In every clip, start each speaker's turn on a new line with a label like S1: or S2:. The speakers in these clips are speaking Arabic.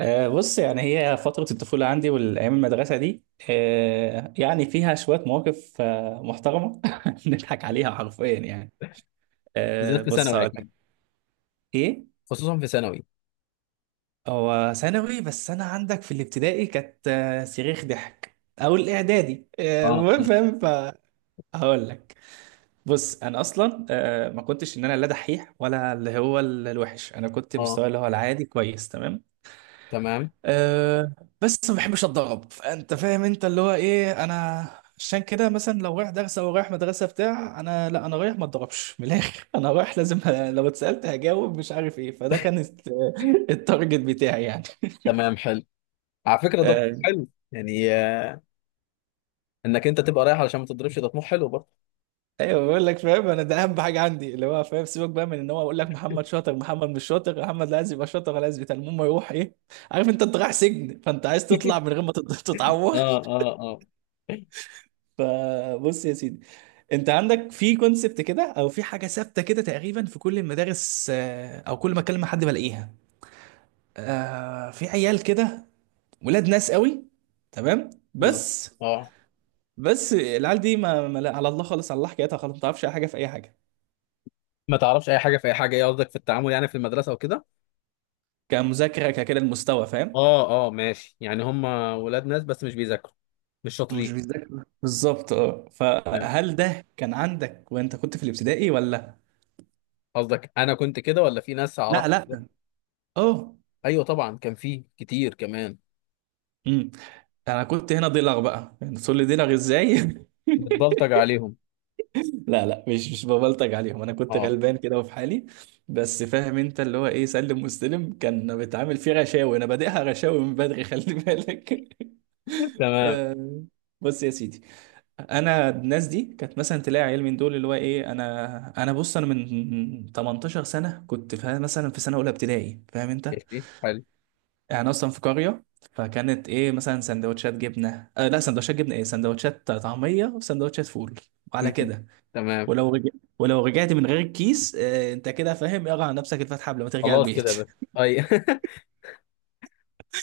S1: بص يعني هي فترة الطفولة عندي والأيام المدرسة دي. يعني فيها شوية مواقف محترمة، نضحك عليها حرفيا يعني.
S2: بالذات في
S1: بص
S2: ثانوي
S1: هقول لك.
S2: اكيد.
S1: إيه.
S2: خصوصا في ثانوي.
S1: هو ثانوي بس، أنا عندك في الابتدائي كانت صريخ ضحك، أو الإعدادي.
S2: اه
S1: المهم فاهم. فهقول لك. بص، أنا أصلا ما كنتش إن أنا لا دحيح ولا اللي هو الوحش، أنا كنت
S2: اه.
S1: مستواي اللي هو العادي، كويس تمام.
S2: تمام.
S1: أه. بس ما بحبش اتضرب، فانت فاهم انت اللي هو ايه انا. عشان كده مثلا، لو رايح درس او رايح مدرسه بتاع، انا لا، انا رايح ما اتضربش من الاخر. انا رايح لازم لو اتسالت هجاوب، مش عارف ايه، فده كان التارجت بتاعي يعني.
S2: تمام حلو، على فكره ده طموح
S1: أه،
S2: حلو يعني، انك انت تبقى رايح علشان ما تضربش، ده طموح حلو برضه.
S1: ايوه بقول لك، فاهم، انا ده اهم حاجه عندي، اللي هو فاهم. سيبك بقى من ان هو اقول لك محمد شاطر، محمد مش شاطر، محمد لا عايز يبقى شاطر ولا عايز بتاع، المهم يروح ايه. عارف انت رايح سجن، فانت عايز تطلع من غير ما
S2: اه
S1: تتعور.
S2: اه اه.
S1: فبص يا سيدي، انت عندك في كونسبت كده، او في حاجه ثابته كده تقريبا في كل المدارس، او كل ما اكلم مع حد بلاقيها. في عيال كده، ولاد ناس قوي، تمام
S2: بالظبط.
S1: بس.
S2: اه،
S1: بس العيال دي ما، لا على الله خالص، على الله حكايتها خالص، ما تعرفش اي حاجه في اي حاجه.
S2: ما تعرفش اي حاجه في اي حاجه. ايه قصدك، في التعامل يعني في المدرسه وكده؟
S1: كمذاكره، ككده المستوى، فاهم.
S2: اه اه، ماشي، يعني هم ولاد ناس بس مش بيذاكروا، مش شاطرين.
S1: ومش بيذاكر بالظبط، اه.
S2: تمام.
S1: فهل ده كان عندك وانت كنت في الابتدائي ولا؟
S2: قصدك انا كنت كده ولا في ناس
S1: لا،
S2: اعرفها كده؟
S1: لا. اه.
S2: ايوه طبعا، كان في كتير كمان.
S1: امم. انا كنت هنا ضلع بقى، يعني تقول لي ضلع ازاي؟
S2: بتبلطج عليهم.
S1: لا، لا، مش ببلطج عليهم، انا كنت
S2: اه.
S1: غلبان كده وفي حالي. بس فاهم انت اللي هو ايه، سلم واستلم، كان بيتعامل فيه غشاوي، انا بادئها غشاوي من بدري، خلي بالك.
S2: تمام.
S1: آه، بص يا سيدي، انا الناس دي كانت مثلا تلاقي عيال من دول اللي هو ايه، انا بص، انا من 18 سنه كنت مثلا في سنه اولى ابتدائي، فاهم انت.
S2: ماشي حلو.
S1: يعني اصلا في قريه. فكانت ايه مثلا سندوتشات جبنه، لا، سندوتشات جبنه ايه، سندوتشات طعميه وسندوتشات فول، وعلى
S2: م.
S1: كده.
S2: تمام.
S1: ولو رجع... ولو رجعت من غير الكيس، انت كده فاهم، اقرا على نفسك الفاتحه قبل ما ترجع
S2: خلاص كده
S1: البيت.
S2: يا باشا. اي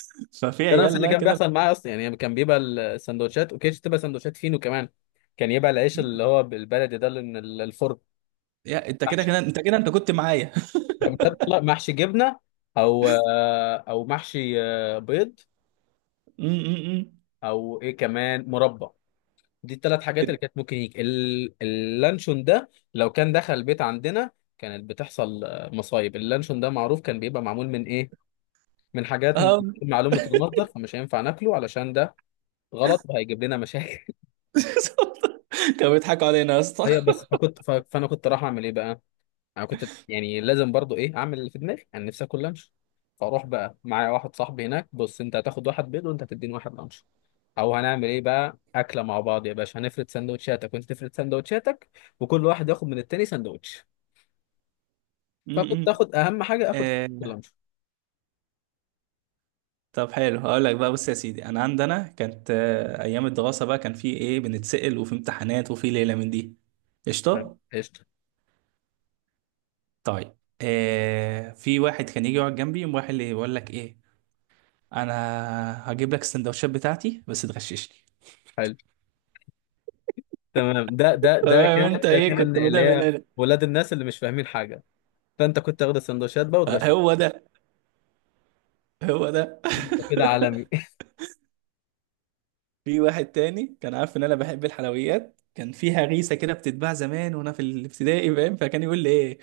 S1: ففي
S2: ده نفس
S1: عيال
S2: اللي
S1: بقى
S2: كان
S1: كده.
S2: بيحصل معايا اصلا، يعني كان بيبقى السندوتشات، وكانتش تبقى سندوتشات فينو كمان. كان يبقى العيش اللي هو بالبلدي ده، اللي من الفرن.
S1: يا انت كده
S2: محشي.
S1: كده، انت كده انت كنت معايا.
S2: كان بيطلع محشي جبنه، او او محشي بيض،
S1: م- م- م.
S2: او ايه كمان، مربى. دي الثلاث حاجات
S1: كده.
S2: اللي كانت ممكن يجي. اللانشون ده لو كان دخل البيت عندنا كانت بتحصل مصايب. اللانشون ده معروف كان بيبقى معمول من ايه، من حاجات من
S1: اه.
S2: معلومة المصدر، فمش هينفع ناكله، علشان ده غلط وهيجيب لنا مشاكل.
S1: كانوا بيضحكوا علينا يا اسطى.
S2: ايوه، بس فكنت فانا كنت راح اعمل ايه بقى؟ انا كنت يعني لازم برضو ايه، اعمل اللي في دماغي، انا نفسي اكل لانش. فاروح بقى معايا واحد صاحبي هناك، بص انت هتاخد واحد بيض وانت هتديني واحد لانش، او هنعمل ايه بقى، اكله مع بعض يا باشا، هنفرد سندوتشاتك وانت تفرد سندوتشاتك، وكل واحد ياخد من التاني سندوتش.
S1: م-
S2: فكنت
S1: م.
S2: اخد اهم حاجه، اخد
S1: آه،
S2: اللانش.
S1: طب حلو، هقول لك بقى. بص يا سيدي، انا عندنا كانت ايام الدراسه بقى، كان في ايه، بنتسأل وفي امتحانات وفي ليله من دي.
S2: تمام
S1: قشطه.
S2: قشطه.
S1: طيب. في واحد كان يجي يقعد جنبي، يقوم رايح اللي يقول لك ايه: انا هجيب لك السندوتشات بتاعتي بس تغششني.
S2: حلو. تمام. ده ده ده
S1: تمام،
S2: كان
S1: انت
S2: ده
S1: ايه
S2: كان
S1: كنت
S2: اللي
S1: بدأ من
S2: هي
S1: هنا.
S2: ولاد الناس اللي مش فاهمين حاجه. فانت كنت تاخد السندوتشات بقى وتغش؟
S1: هو ده، هو ده.
S2: انت كده عالمي.
S1: في واحد تاني كان عارف ان انا بحب الحلويات، كان فيها غيسه كده بتتباع زمان وانا في الابتدائي، فاهم، فكان يقول لي ايه: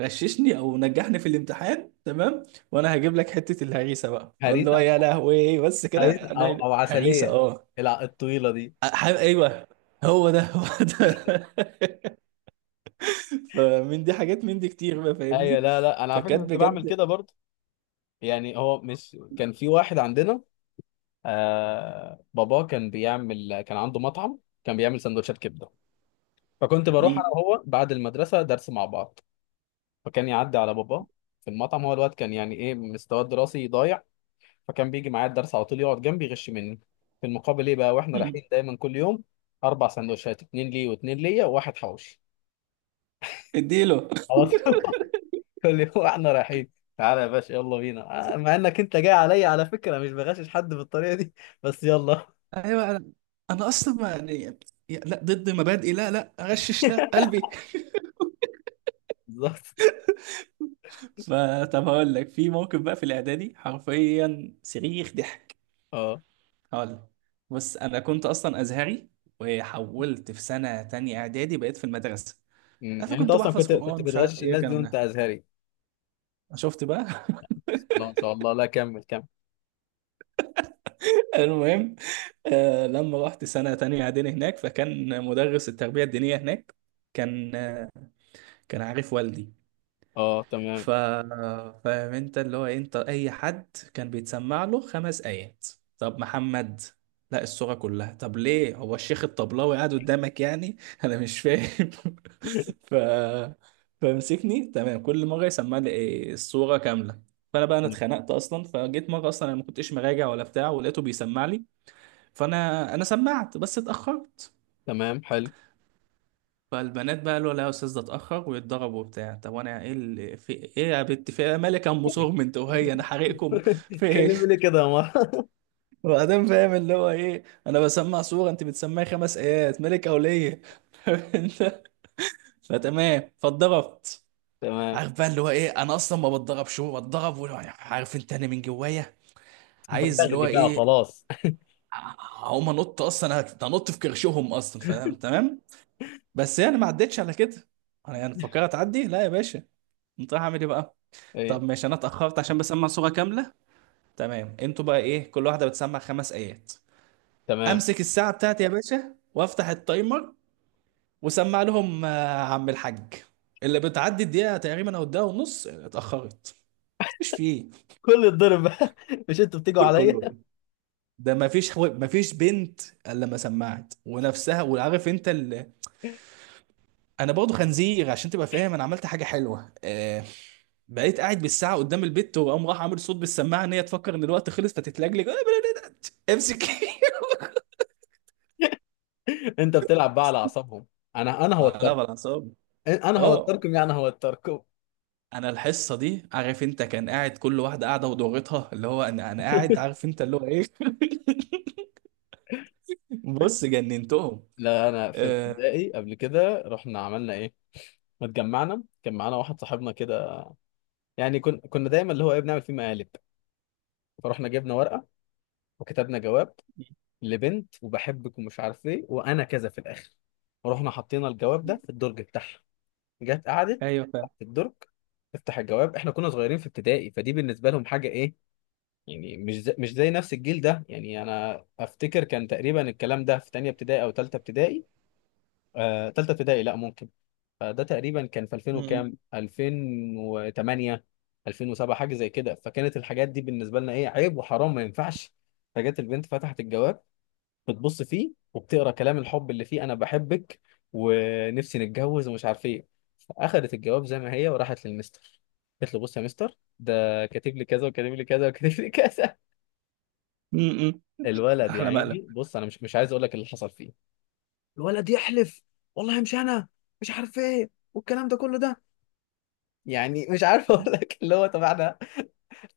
S1: غششني او نجحني في الامتحان، تمام، وانا هجيب لك حته الهريسه. بقى اقول
S2: هريس.
S1: له يا لهوي، بس كده؟
S2: او
S1: انا
S2: او
S1: هريسه؟
S2: عسليه،
S1: اه.
S2: الطويله دي.
S1: ايوه. هو ده، هو ده. فمن دي حاجات، من دي كتير بقى،
S2: ايوه،
S1: فاهمني.
S2: لا لا انا على فكره
S1: فكانت
S2: كنت بعمل كده
S1: بجد.
S2: برضه. يعني هو مش كان في واحد عندنا، باباه كان بيعمل، كان عنده مطعم، كان بيعمل سندوتشات كبده. فكنت بروح انا
S1: مم.
S2: وهو بعد المدرسه درس مع بعض، فكان يعدي على باباه في المطعم. هو الوقت كان يعني ايه، مستواه الدراسي ضايع. فكان بيجي معايا الدرس على طول، يقعد جنبي يغش مني. في المقابل ايه بقى، واحنا
S1: مم.
S2: رايحين دايما كل يوم، اربع سندوتشات، اتنين ليه واتنين ليا وواحد حوشي.
S1: اديله.
S2: على طول. اللي هو احنا رايحين، تعالى يا باشا يلا بينا، مع انك انت جاي عليا، على فكره مش بغشش حد بالطريقه دي، بس يلا
S1: ايوه. انا اصلا، ما يعني، لا، ضد مبادئي، لا، لا اغشش، لا، قلبي.
S2: بالظبط.
S1: فطب هقول لك، في موقف بقى في الاعدادي حرفيا صريخ ضحك.
S2: اه.
S1: هقول لك. بص، انا كنت اصلا ازهري، وحولت في سنه تانية اعدادي، بقيت في المدرسه.
S2: أمم. يعني انت
S1: فكنت
S2: اصلا
S1: بحفظ
S2: كنت
S1: قران، مش عارف
S2: بتغشش
S1: ايه
S2: الناس دي
S1: الكلام
S2: وانت
S1: ده.
S2: ازهري؟
S1: شفت بقى؟
S2: لا ما شاء الله، لا كمل كمل.
S1: المهم. لما رحت سنه تانية اعدادي هناك، فكان مدرس التربيه الدينيه هناك، كان كان عارف والدي.
S2: اه تمام.
S1: ف فاهم انت اللي هو إيه، انت اي حد كان بيتسمع له خمس ايات. طب محمد لا، الصورة كلها. طب ليه، هو الشيخ الطبلاوي قاعد قدامك يعني؟ انا مش فاهم. ف فمسكني، تمام، كل مرة يسمع لي إيه، الصورة كاملة. فانا بقى انا اتخنقت اصلا، فجيت مره اصلا انا ما كنتش مراجع ولا بتاع، ولقيته بيسمع لي. فانا سمعت بس اتاخرت.
S2: تمام حلو.
S1: فالبنات بقى قالوا لا يا استاذ، ده اتاخر ويتضرب وبتاع. طب وانا ايه اللي في ايه يا بنت، في إيه؟ مالك يا ام صورم، انت وهي انا حارقكم. في ايه؟
S2: تكلمني ليه كده يا مره؟
S1: وبعدين فاهم اللي هو ايه، انا بسمع صوره، انت بتسمعي خمس ايات، مالك يا وليه؟ انت. فتمام، فاتضربت.
S2: تمام.
S1: عارف بقى اللي هو ايه، انا اصلا ما بتضربش، هو بتضرب، عارف انت، انا من جوايا عايز اللي
S2: بغلي
S1: هو
S2: بقى،
S1: ايه.
S2: خلاص.
S1: هقوم انط اصلا، انط في كرشهم اصلا، فاهم تمام. بس يعني ما عدتش على كده. انا يعني فكرت اعدي، لا يا باشا، انت رايح اعمل ايه بقى.
S2: ايه.
S1: طب ماشي، انا اتاخرت عشان بسمع صوره كامله، تمام. انتوا بقى ايه، كل واحده بتسمع خمس ايات.
S2: تمام.
S1: امسك الساعه بتاعتي يا باشا وافتح التايمر، وسمع لهم عم الحاج. اللي بتعدي الدقيقه تقريبا، او الدقيقه ونص، اتاخرت، مش فيه.
S2: كل الضرب بقى. مش انتوا بتيجوا
S1: كله
S2: عليا؟
S1: ايه، ده ما فيش، ما فيش بنت. الا لما سمعت ونفسها، وعارف انت انا برضه خنزير، عشان تبقى فاهم انا عملت حاجه حلوه. بقيت قاعد بالساعه قدام البت، وقام راح عامل صوت بالسماعه ان هي تفكر ان الوقت خلص فتتلجلج. امسك.
S2: انت بتلعب بقى على اعصابهم. انا
S1: لا
S2: هوتركم.
S1: بالعصاب.
S2: انا
S1: اه.
S2: هوتركم، يعني هوتركم.
S1: انا الحصه دي عارف انت، كان قاعد كل واحده قاعده ودورتها، اللي هو انا قاعد، عارف انت اللي هو ايه. بص، جننتهم.
S2: لا، انا في
S1: آه.
S2: ابتدائي قبل كده رحنا عملنا ايه، ما اتجمعنا، كان معانا واحد صاحبنا كده، يعني كنا دايما اللي هو ايه، بنعمل فيه مقالب. فرحنا جبنا ورقه، وكتبنا جواب لبنت، وبحبك ومش عارف ايه وانا كذا في الاخر، ورحنا حطينا الجواب ده في الدرج بتاعها. جت قعدت
S1: ايوه فاهم.
S2: تحت الدرج، تفتح الجواب. احنا كنا صغيرين في ابتدائي، فدي بالنسبه لهم حاجه ايه يعني، مش زي نفس الجيل ده، يعني انا افتكر كان تقريبا الكلام ده في تانية ابتدائي او تالتة ابتدائي، تالتة ابتدائي لا ممكن. فده تقريبا كان في 2000
S1: م-
S2: وكام، 2008، 2007، حاجه زي كده. فكانت الحاجات دي بالنسبه لنا ايه، عيب وحرام ما ينفعش. فجت البنت، فتحت الجواب، بتبص فيه وبتقرا كلام الحب اللي فيه، انا بحبك ونفسي نتجوز ومش عارف ايه. فاخدت الجواب زي ما هي وراحت للمستر، قالت له بص يا مستر، ده كاتب لي كذا وكاتب لي كذا وكاتب لي كذا.
S1: م- م.
S2: الولد يا
S1: احلى مقلب.
S2: عيني، بص انا مش عايز اقول لك اللي حصل فيه. الولد يحلف، والله مش انا، مش عارف ايه والكلام ده كله ده. يعني مش عارف اقول لك اللي هو، طب احنا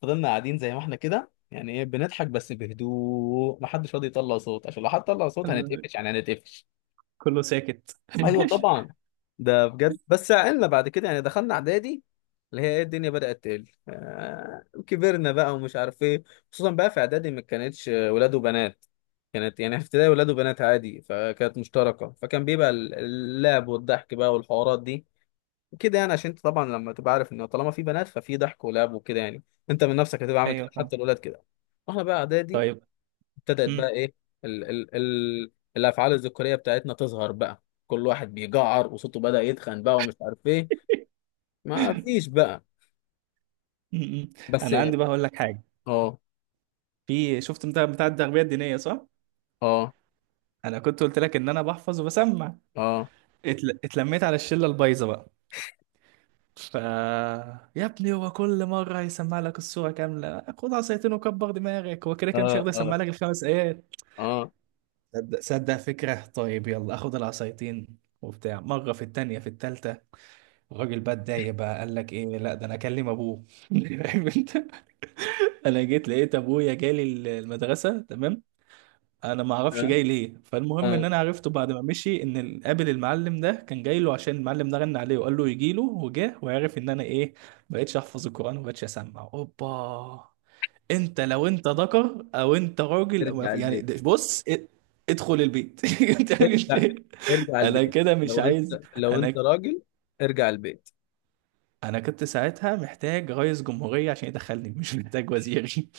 S2: فضلنا قاعدين زي ما احنا كده، يعني ايه، بنضحك بس بهدوء، ما حدش راضي يطلع صوت، عشان لو حد طلع صوت
S1: ال-
S2: هنتقفش، يعني هنتقفش.
S1: كله ساكت.
S2: ايوه طبعا. ده بجد. بس عقلنا بعد كده يعني، دخلنا اعدادي، اللي هي ايه، الدنيا بدأت تقل، آه كبرنا بقى ومش عارف ايه. خصوصا بقى في اعدادي، ما كانتش ولاد وبنات. كانت يعني في ابتدائي ولاد وبنات عادي، فكانت مشتركة، فكان بيبقى اللعب والضحك بقى والحوارات دي كده يعني. عشان انت طبعا لما تبقى عارف ان طالما في بنات، ففي ضحك ولعب وكده يعني، انت من نفسك هتبقى عامل كده،
S1: ايوه فاهم،
S2: حتى الاولاد كده. واحنا بقى اعدادي،
S1: طيب.
S2: ابتدت
S1: م-
S2: بقى ايه، ال الافعال الذكوريه بتاعتنا تظهر بقى، كل واحد بيجعر وصوته بدأ يتخن بقى ومش عارف ايه. ما فيش بقى.
S1: م- م.
S2: بس.
S1: انا عندي بقى هقول لك حاجه.
S2: اه
S1: في، شفت انت بتاع التربيه الدينيه، صح؟
S2: اه
S1: انا كنت قلت لك ان انا بحفظ وبسمع.
S2: اه
S1: اتلميت على الشله البايظه بقى. يا ابني، هو كل مرة هيسمع لك الصورة كاملة، خد عصايتين وكبر دماغك، هو كده كده مش
S2: اه
S1: هيقدر يسمع
S2: اه
S1: لك الخمس آيات.
S2: اه
S1: صدق صدق فكرة، طيب يلا، اخد العصايتين وبتاع مرة، في التانية، في التالتة. الراجل بقى اتضايق بقى، قال لك ايه، لا ده انا اكلم ابوه. فاهم انت. انا جيت لقيت ابويا جالي المدرسة، تمام. انا ما اعرفش
S2: اه
S1: جاي ليه، فالمهم ان
S2: اه.
S1: انا عرفته بعد ما مشي ان قابل المعلم ده، كان جاي له عشان المعلم ده غنى عليه وقال له يجي له، وجاه، وعرف ان انا ايه. بقيتش احفظ القران وبقيتش اسمع، اوبا. انت لو انت ذكر او انت راجل، أو
S2: ارجع
S1: يعني
S2: البيت.
S1: بص ادخل البيت. انت مش
S2: ارجع. ارجع
S1: انا
S2: البيت
S1: كده، مش
S2: لو انت،
S1: عايز
S2: لو انت
S1: انا
S2: راجل، ارجع البيت
S1: انا كنت ساعتها محتاج رئيس جمهورية عشان يدخلني، مش محتاج وزير.